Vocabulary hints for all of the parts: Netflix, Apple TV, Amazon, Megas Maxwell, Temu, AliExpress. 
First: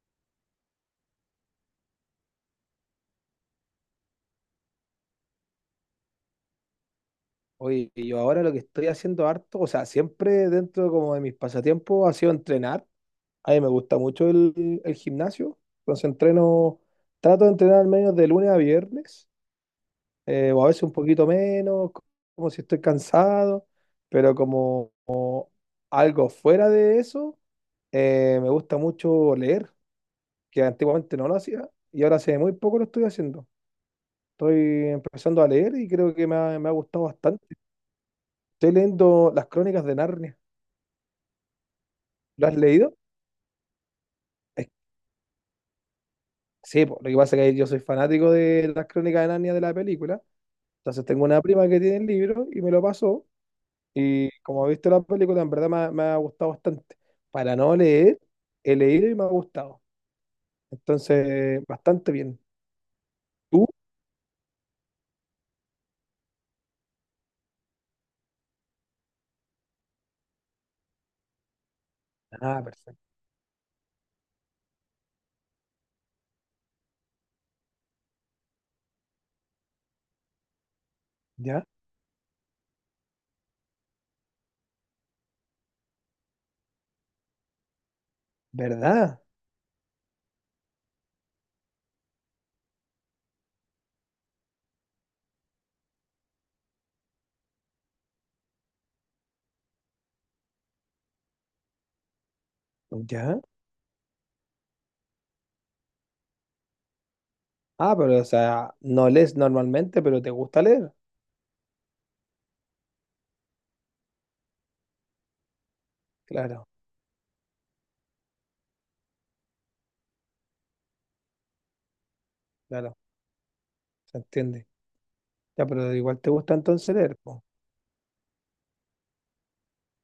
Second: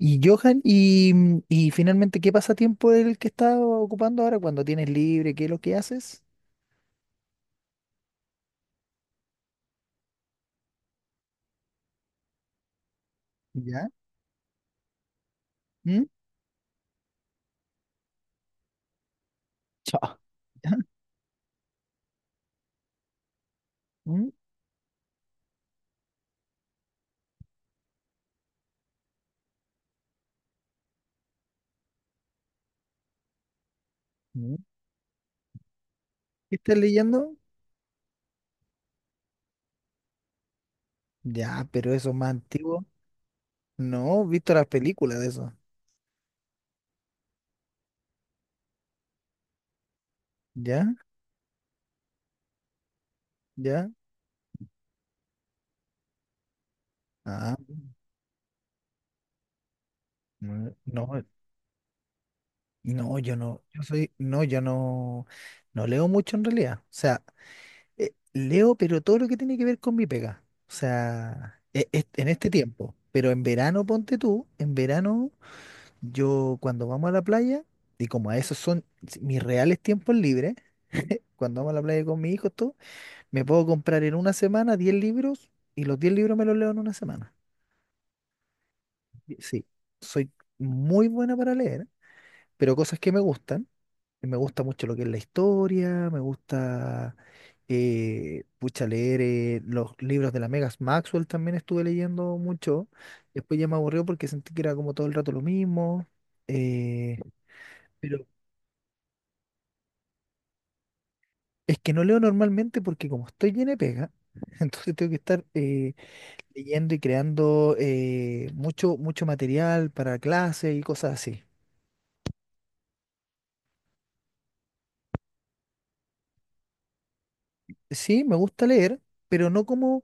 Y Johan, y finalmente, ¿qué pasatiempo es el que estás ocupando ahora cuando tienes libre? ¿Qué es lo que haces? Oye, yo ahora lo que estoy haciendo harto, o sea, siempre dentro como de mis pasatiempos ha sido entrenar. A mí me ¿Ya? gusta mucho el gimnasio, entonces ¿Mm? entreno, trato de entrenar al menos de lunes a viernes, Chao. O a ¿Ya? veces un poquito menos, como si estoy cansado, ¿Mm? pero como algo fuera de eso, me gusta mucho leer, que antiguamente no lo hacía, y ahora hace muy poco lo estoy haciendo. Estoy ¿Mm? empezando a leer y creo que ¿Qué me ha estás gustado leyendo? bastante. Estoy leyendo Las Crónicas de Narnia. Ya, pero eso es más ¿Lo has antiguo. leído? No, he visto las es- películas de eso. sí, po, lo que pasa es que yo soy fanático de Las Crónicas de Narnia de la película. ¿Ya? Entonces tengo una prima que tiene el libro y me lo pasó. ¿Ya? Y como he visto la película, en verdad me ha gustado bastante. Ah, Para no leer, he leído y me ha gustado. No, Entonces, bastante bien. no, yo no, ¿Tú? yo soy, no, yo no, no leo mucho en realidad. O sea, leo, pero todo lo que tiene que ver con mi pega. O sea, en este Ah, tiempo. perfecto. Pero en verano, ponte tú, en verano. Yo cuando vamos a la playa, y como a esos son mis reales tiempos libres, cuando ¿Ya? vamos a la playa con mi hijo todo, me puedo comprar en una semana 10 libros y los 10 libros me los leo en una semana. ¿Verdad? Y sí, soy muy buena para leer, pero cosas que me gustan. Y me gusta mucho lo que es la historia, me gusta, pucha, leer los libros de la Megas Maxwell también estuve leyendo mucho. ¿Ya? Después ya me aburrió porque sentí que era como todo el rato lo mismo. eh, Ah, pero o sea, no lees normalmente, pero te gusta leer. Es que no leo normalmente porque como estoy lleno de pega, entonces tengo que estar Claro, leyendo y creando mucho material para clases y cosas así. claro, se entiende. Ya, pero igual te gusta entonces leer, po, Sí, me gusta leer, pero no como,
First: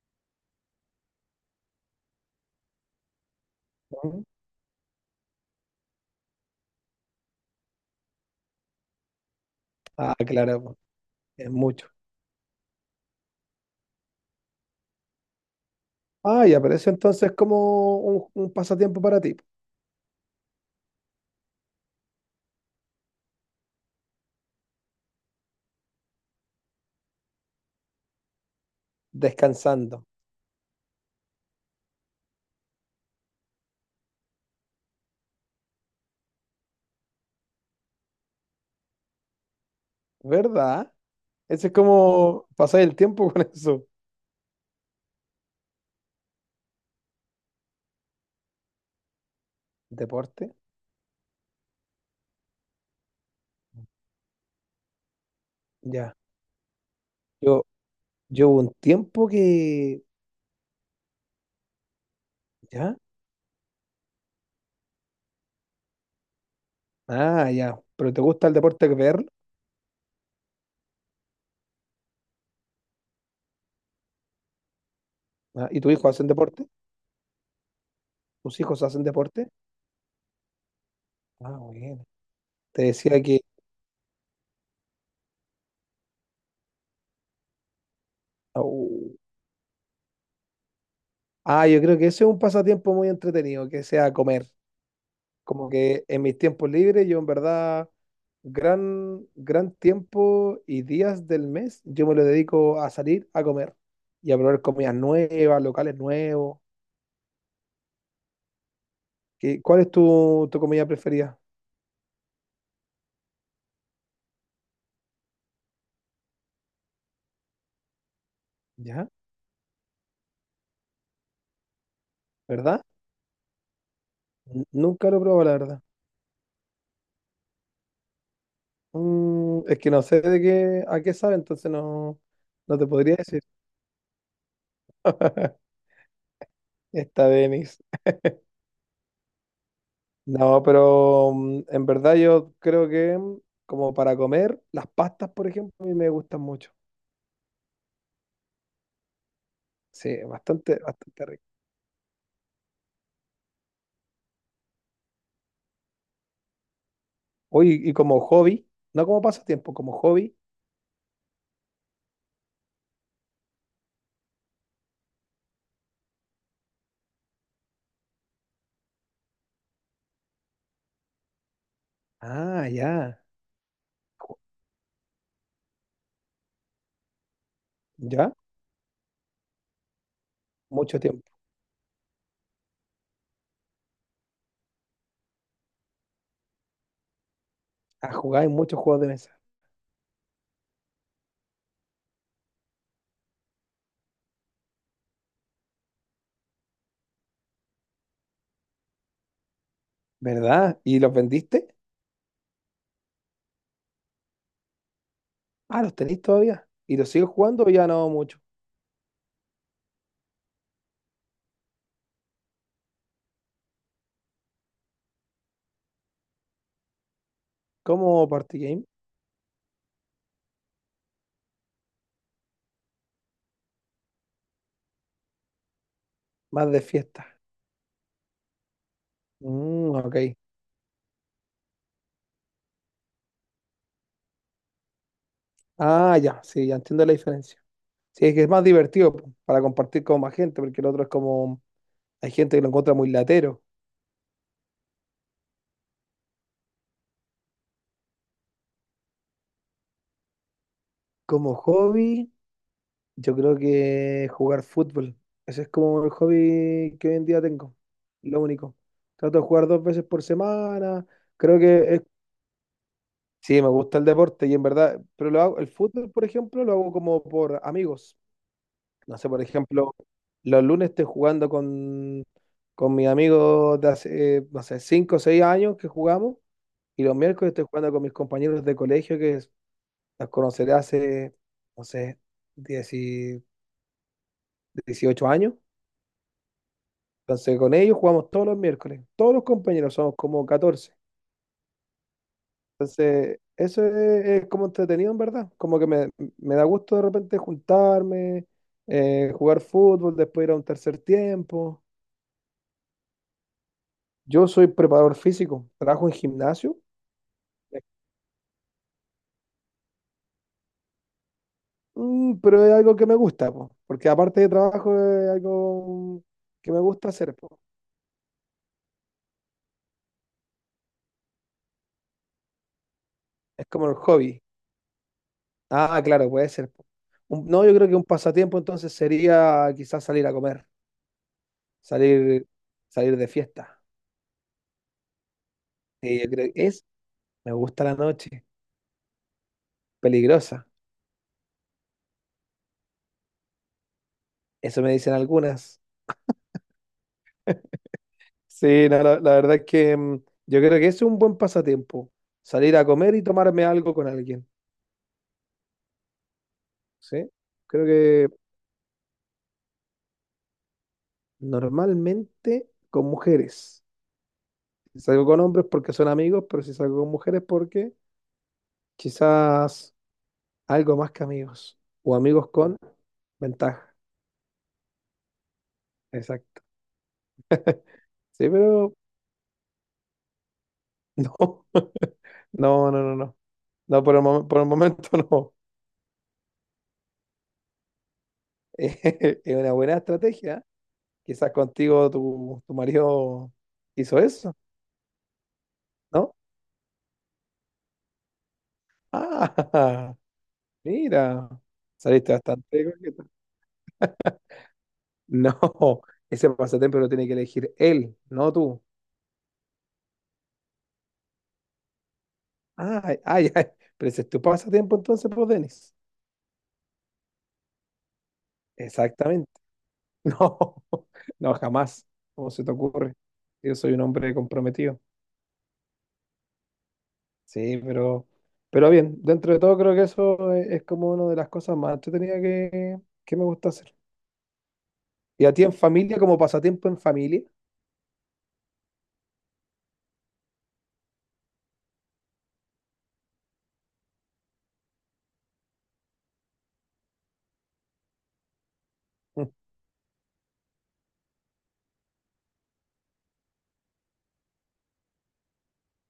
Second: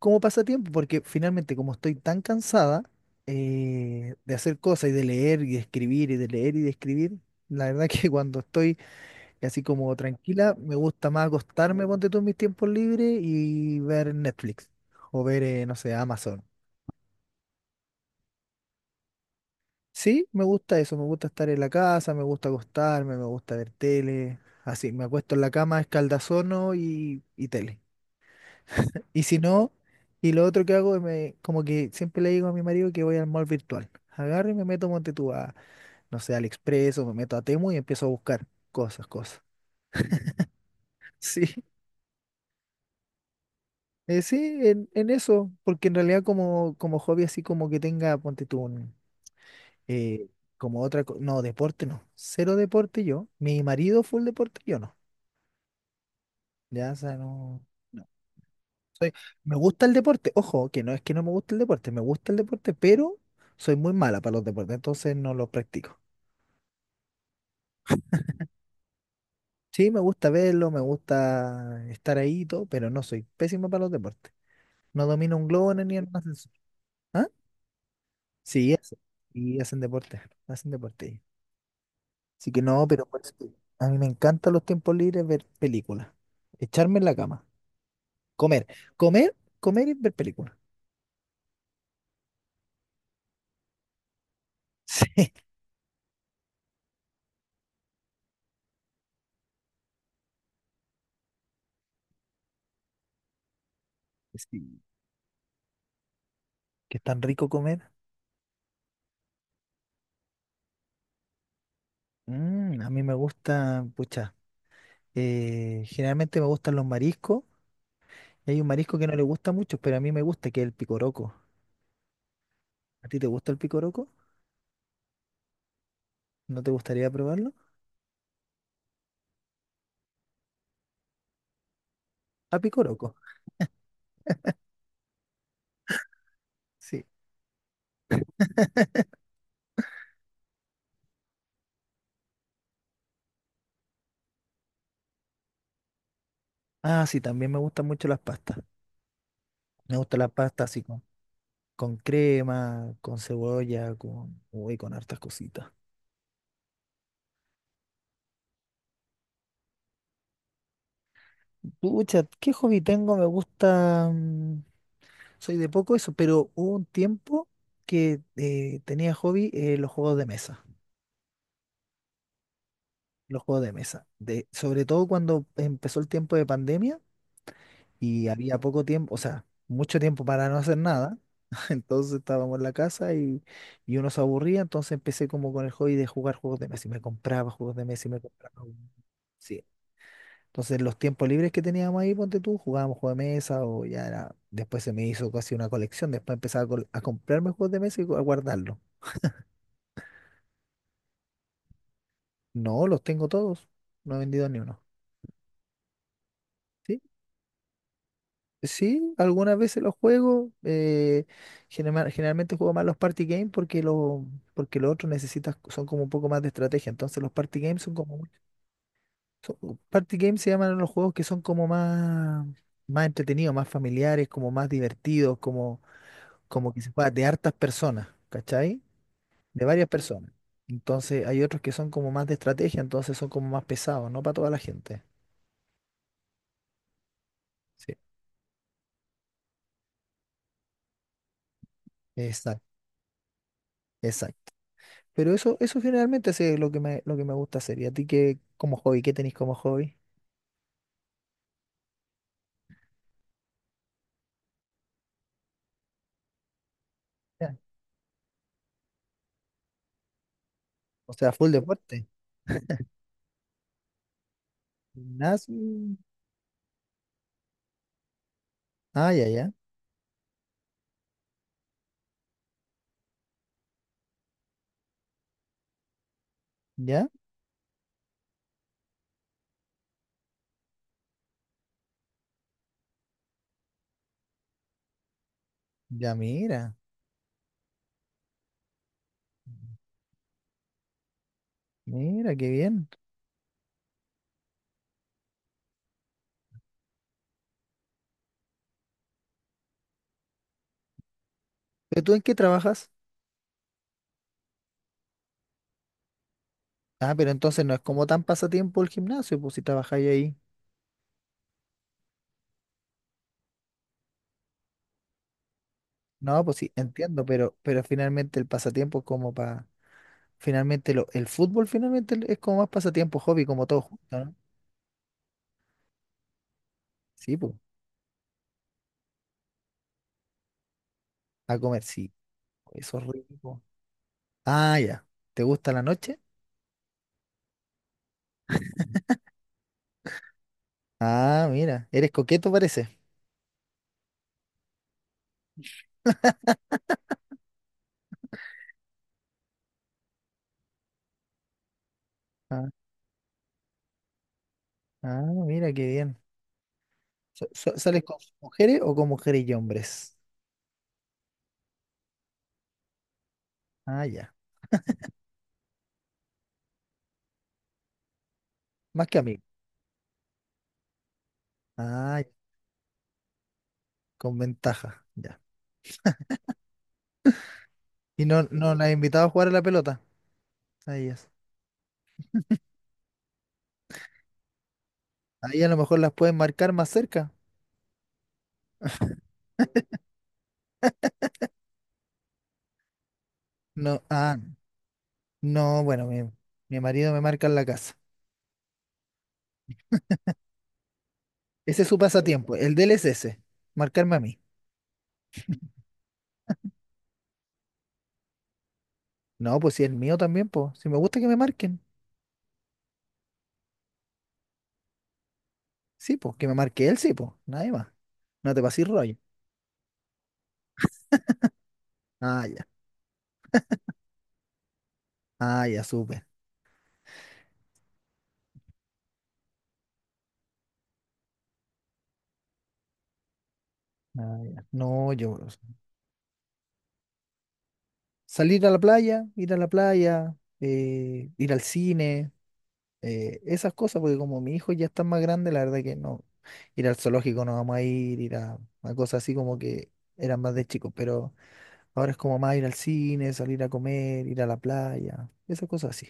como pasatiempo, porque finalmente como estoy tan cansada ¿no? de hacer cosas y de leer y de escribir y de leer y de escribir, la verdad que cuando estoy así como Ah, tranquila, claro, me po, gusta más es acostarme, mucho. ponte tú en mis tiempos libres y ver Netflix o ver, no sé, Amazon. Ah, ya, pero eso entonces es como un pasatiempo para ti, Sí, me gusta eso, me gusta estar en la casa, me gusta acostarme, me gusta ver tele, así, me acuesto en la cama, escaldazono y tele. Y si no, descansando, y lo otro que hago, es me, como que siempre le digo a mi marido que voy al mall virtual. Agarro y me meto, monte tú a, no sé, AliExpress o me meto a Temu y empiezo a buscar cosas. ¿verdad? Sí, Ese es como pasar el tiempo con eso. Sí, en eso, porque en realidad como hobby así como que tenga, ponte tú un... eh, Deporte, como otra, no, deporte no, cero deporte yo, mi marido full deporte yo no. ya. Ya, o sea, no, Yo, no. yo hubo un Soy, tiempo me gusta el que, deporte. Ojo, que no es que no me guste el deporte, me gusta el deporte, ya, pero soy muy mala para los deportes, entonces no los practico. ah, ya. Pero ¿te gusta el deporte que ver? Sí, me gusta verlo, me gusta estar ahí y todo, pero no soy pésimo para los deportes. No domino un Ah, globo ¿y tu ni en hijo un hacen ascensor. deporte? ¿Ah? ¿Tus Sí, hijos hacen, hacen deporte? y hacen deporte, hacen deporte. Ah, bueno. Así que Te no, pero por decía eso que, te digo, a mí me encantan los tiempos libres ver películas, echarme en la cama, comer, au. Comer y ver películas. Ah, yo creo que ese es un pasatiempo muy entretenido, que sea comer. Como que en mis tiempos libres yo en verdad gran tiempo y días del mes yo me lo dedico a salir a comer y a Sí, probar sí, comidas nuevas, locales nuevos. que es tan rico comer. ¿Qué- cuál es tu comida preferida? Mm, a mí me gusta, pucha, generalmente me gustan los mariscos. Hay un marisco que ¿Ya? no le gusta mucho, pero a mí me gusta, que es el picoroco. ¿Verdad? ¿A ti te gusta el picoroco? Nunca lo he probado, la verdad. ¿No te gustaría probarlo? Mm, es que no sé de qué, a qué sabe, entonces no, A no te picoroco, podría decir. sí. Está Denis. No, pero en verdad yo creo que como para comer, las pastas, por ejemplo, a mí me gustan mucho. Ah, sí, también me gustan mucho las pastas. Me Sí, gustan las pastas bastante, así con, bastante rico. con crema, con cebolla, con, uy, con hartas cositas. Oye, y como hobby, no como pasatiempo, como hobby. Pucha, ¿qué hobby tengo? Me gusta, mm, soy de poco eso, pero hubo un tiempo que tenía hobby los juegos de mesa. Ah, ya. Los juegos de mesa. Ju- De, sobre todo cuando empezó el tiempo de pandemia y Ya, había poco tiempo, o sea, mucho tiempo para no hacer mucho nada. tiempo. Entonces estábamos en la casa y uno se aburría, entonces empecé como con el hobby de jugar juegos de mesa y me compraba juegos de mesa y Ah, me jugáis compraba. muchos juegos de mesa, Sí. Entonces los tiempos libres que teníamos ahí, ponte tú, jugábamos juegos de mesa o ya era, después se me hizo casi una colección, después empezaba a, a comprarme juegos de mesa y a guardarlos. ¿verdad? ¿Y los vendiste? No, los tengo todos, no he vendido ni uno. Ah, los tenéis todavía. ¿Y sí los sigues jugando o ya no mucho? Sí, algunas veces los juego. Generalmente juego más los party games porque los otros necesitas, son como un poco más de estrategia. Entonces los party games son como ¿Como party game? Party games se llaman a los juegos que son como más entretenidos, más familiares, como más divertidos, como Más como de que se juega de fiesta. hartas personas, ¿cachai? De varias Mm, ok. personas. Entonces hay otros que son como más de estrategia, entonces son como más pesados, no para toda la gente. Ah, ya, sí, ya entiendo la diferencia. Sí, Sí, es que es más divertido po, para compartir con más gente, porque el otro es como, hay gente que exacto, lo encuentra muy latero. exacto. Pero eso generalmente sí es lo que me gusta hacer. ¿Y a ti qué, como hobby, qué tenéis como hobby? Como hobby. Yo creo que jugar fútbol. Ese es como el hobby que hoy en día Ya. tengo. Lo único. Trato de jugar 2 veces por semana. O sea, full Creo que es- deporte. sí, me gusta el deporte y en verdad, pero lo hago, el Gimnasio. fútbol, por ejemplo, lo hago como por amigos. Ah, No ya, sé, por ya. ejemplo, los lunes estoy jugando con mis amigos de hace, no sé, 5 o 6 años que jugamos y Ya, los miércoles estoy jugando con mis compañeros de colegio que los conoceré hace, no sé, 10 y- 18 años. ya, mira. Entonces, con ellos jugamos todos los miércoles. Todos los compañeros somos como 14. Mira, qué bien. Entonces, eso es como entretenido, en verdad. Como que me da gusto de repente juntarme, jugar fútbol, después ir a un tercer tiempo. ¿Pero tú en qué trabajas? Yo soy preparador físico, trabajo en gimnasio, Ah, pero entonces no es como tan pasatiempo el gimnasio, pues si trabajáis ahí. Pero es algo que me gusta, po, porque aparte de trabajo es algo No, pues sí, que me gusta entiendo, hacer, po. pero finalmente el pasatiempo es como para... Finalmente lo, el fútbol finalmente es como más pasatiempo, hobby, como Es todo como el junto, ¿no? hobby. Ah, claro, puede ser. Po. Sí, pues. No, yo creo que un pasatiempo entonces sería quizás salir a comer. A comer, sí. Salir, Eso es salir de rico. fiesta. Ah, ya. ¿Te gusta la noche? Sí, yo creo que es, me gusta la noche, peligrosa. Ah, mira, eres coqueto parece. Eso me dicen algunas. Sí, no, la verdad es que yo creo que es un buen pasatiempo. Ah, Salir a comer y tomarme algo con alguien. ah, mira, qué bien. Sí, creo ¿Sales con que mujeres o con mujeres y hombres? normalmente con mujeres. Ah, ya. Si salgo con hombres porque son amigos, pero si salgo con mujeres porque Más que amigos. quizás algo más que amigos. O Ah, ya, amigos con ventaja. con ventaja, ya. Exacto. ¿Y no, Sí, no las has pero invitado a jugar a la pelota? A ellas. no, no, no, no, no. No, por el, por el momento no. Ahí a lo mejor las pueden marcar más cerca. Es una buena estrategia. Quizás contigo tu marido No, hizo ah, eso, no, bueno, ¿no? mi marido me marca en la casa. Ah, mira, Ese es su saliste pasatiempo. El de bastante él es coqueta. ese, marcarme a mí. No, ese pasatiempo lo tiene que elegir él, no tú. No, pues si el mío también, pues. Si me gusta que me marquen. Ay, ay, ay, pero ese es tu pasatiempo entonces, pues, Denis. Sí, pues, que me marque él, sí, pues. Nadie más. No te pases rollo. Exactamente. No, no, jamás. Ah, ¿Cómo ya. se te ocurre? Yo soy un hombre comprometido. Ah, ya, supe. Sí, pero bien, dentro de todo creo que eso es como una de las cosas más entretenidas que me gusta hacer. Ah, ya. No, yo Y o a sea, ti en familia, como pasatiempo en familia, salir a la playa, ir a la playa, ir al cine, esas cosas, porque como mi hijo ya está más grande, la verdad que no, ir al zoológico no vamos a ir, ir a cosas así Mm, como que eran más de chicos, pero ahora es como más ir al cine, salir a comer, ir a la playa, esas cosas así.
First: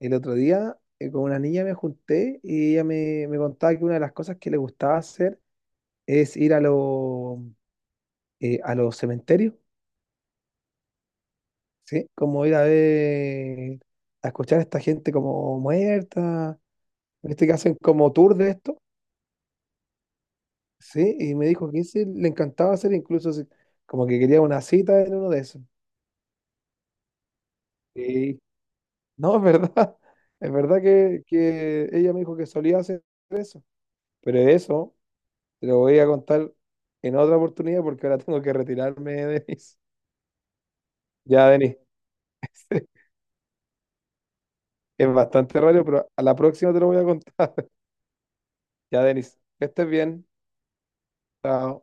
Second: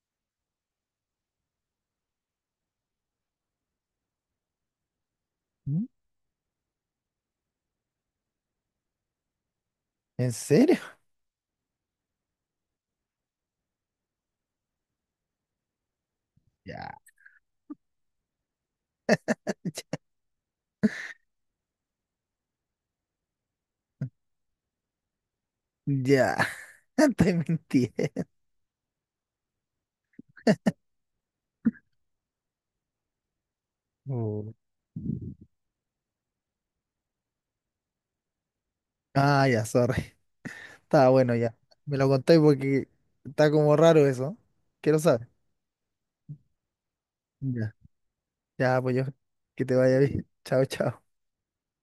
el otro día con una niña me junté y ella me contaba que una de las cosas que le gustaba hacer ¿Mm? es ir a los cementerios, ¿En serio? ¿sí? Como ir a ver, a escuchar a esta gente como muerta, Ya, ¿viste? Que hacen como tour de esto, ¿sí? Y me dijo que ese le encantaba hacer, incluso como que quería una cita en uno de esos. ya, te mentí. Sí. No, es verdad. Es verdad que ella me dijo que solía hacer eso. Pero Oh. eso te lo voy a contar en otra oportunidad porque ahora tengo que retirarme, Ah, ya, Denis. sorry. Está bueno Ya, ya. Denis. Me lo contáis porque está como raro eso. Quiero Es saber. bastante raro, pero a la próxima te lo voy a contar. Ya. Ya, pues Ya, yo, Denis. Que que te estés vaya bien. bien. Chao, chao. Chao.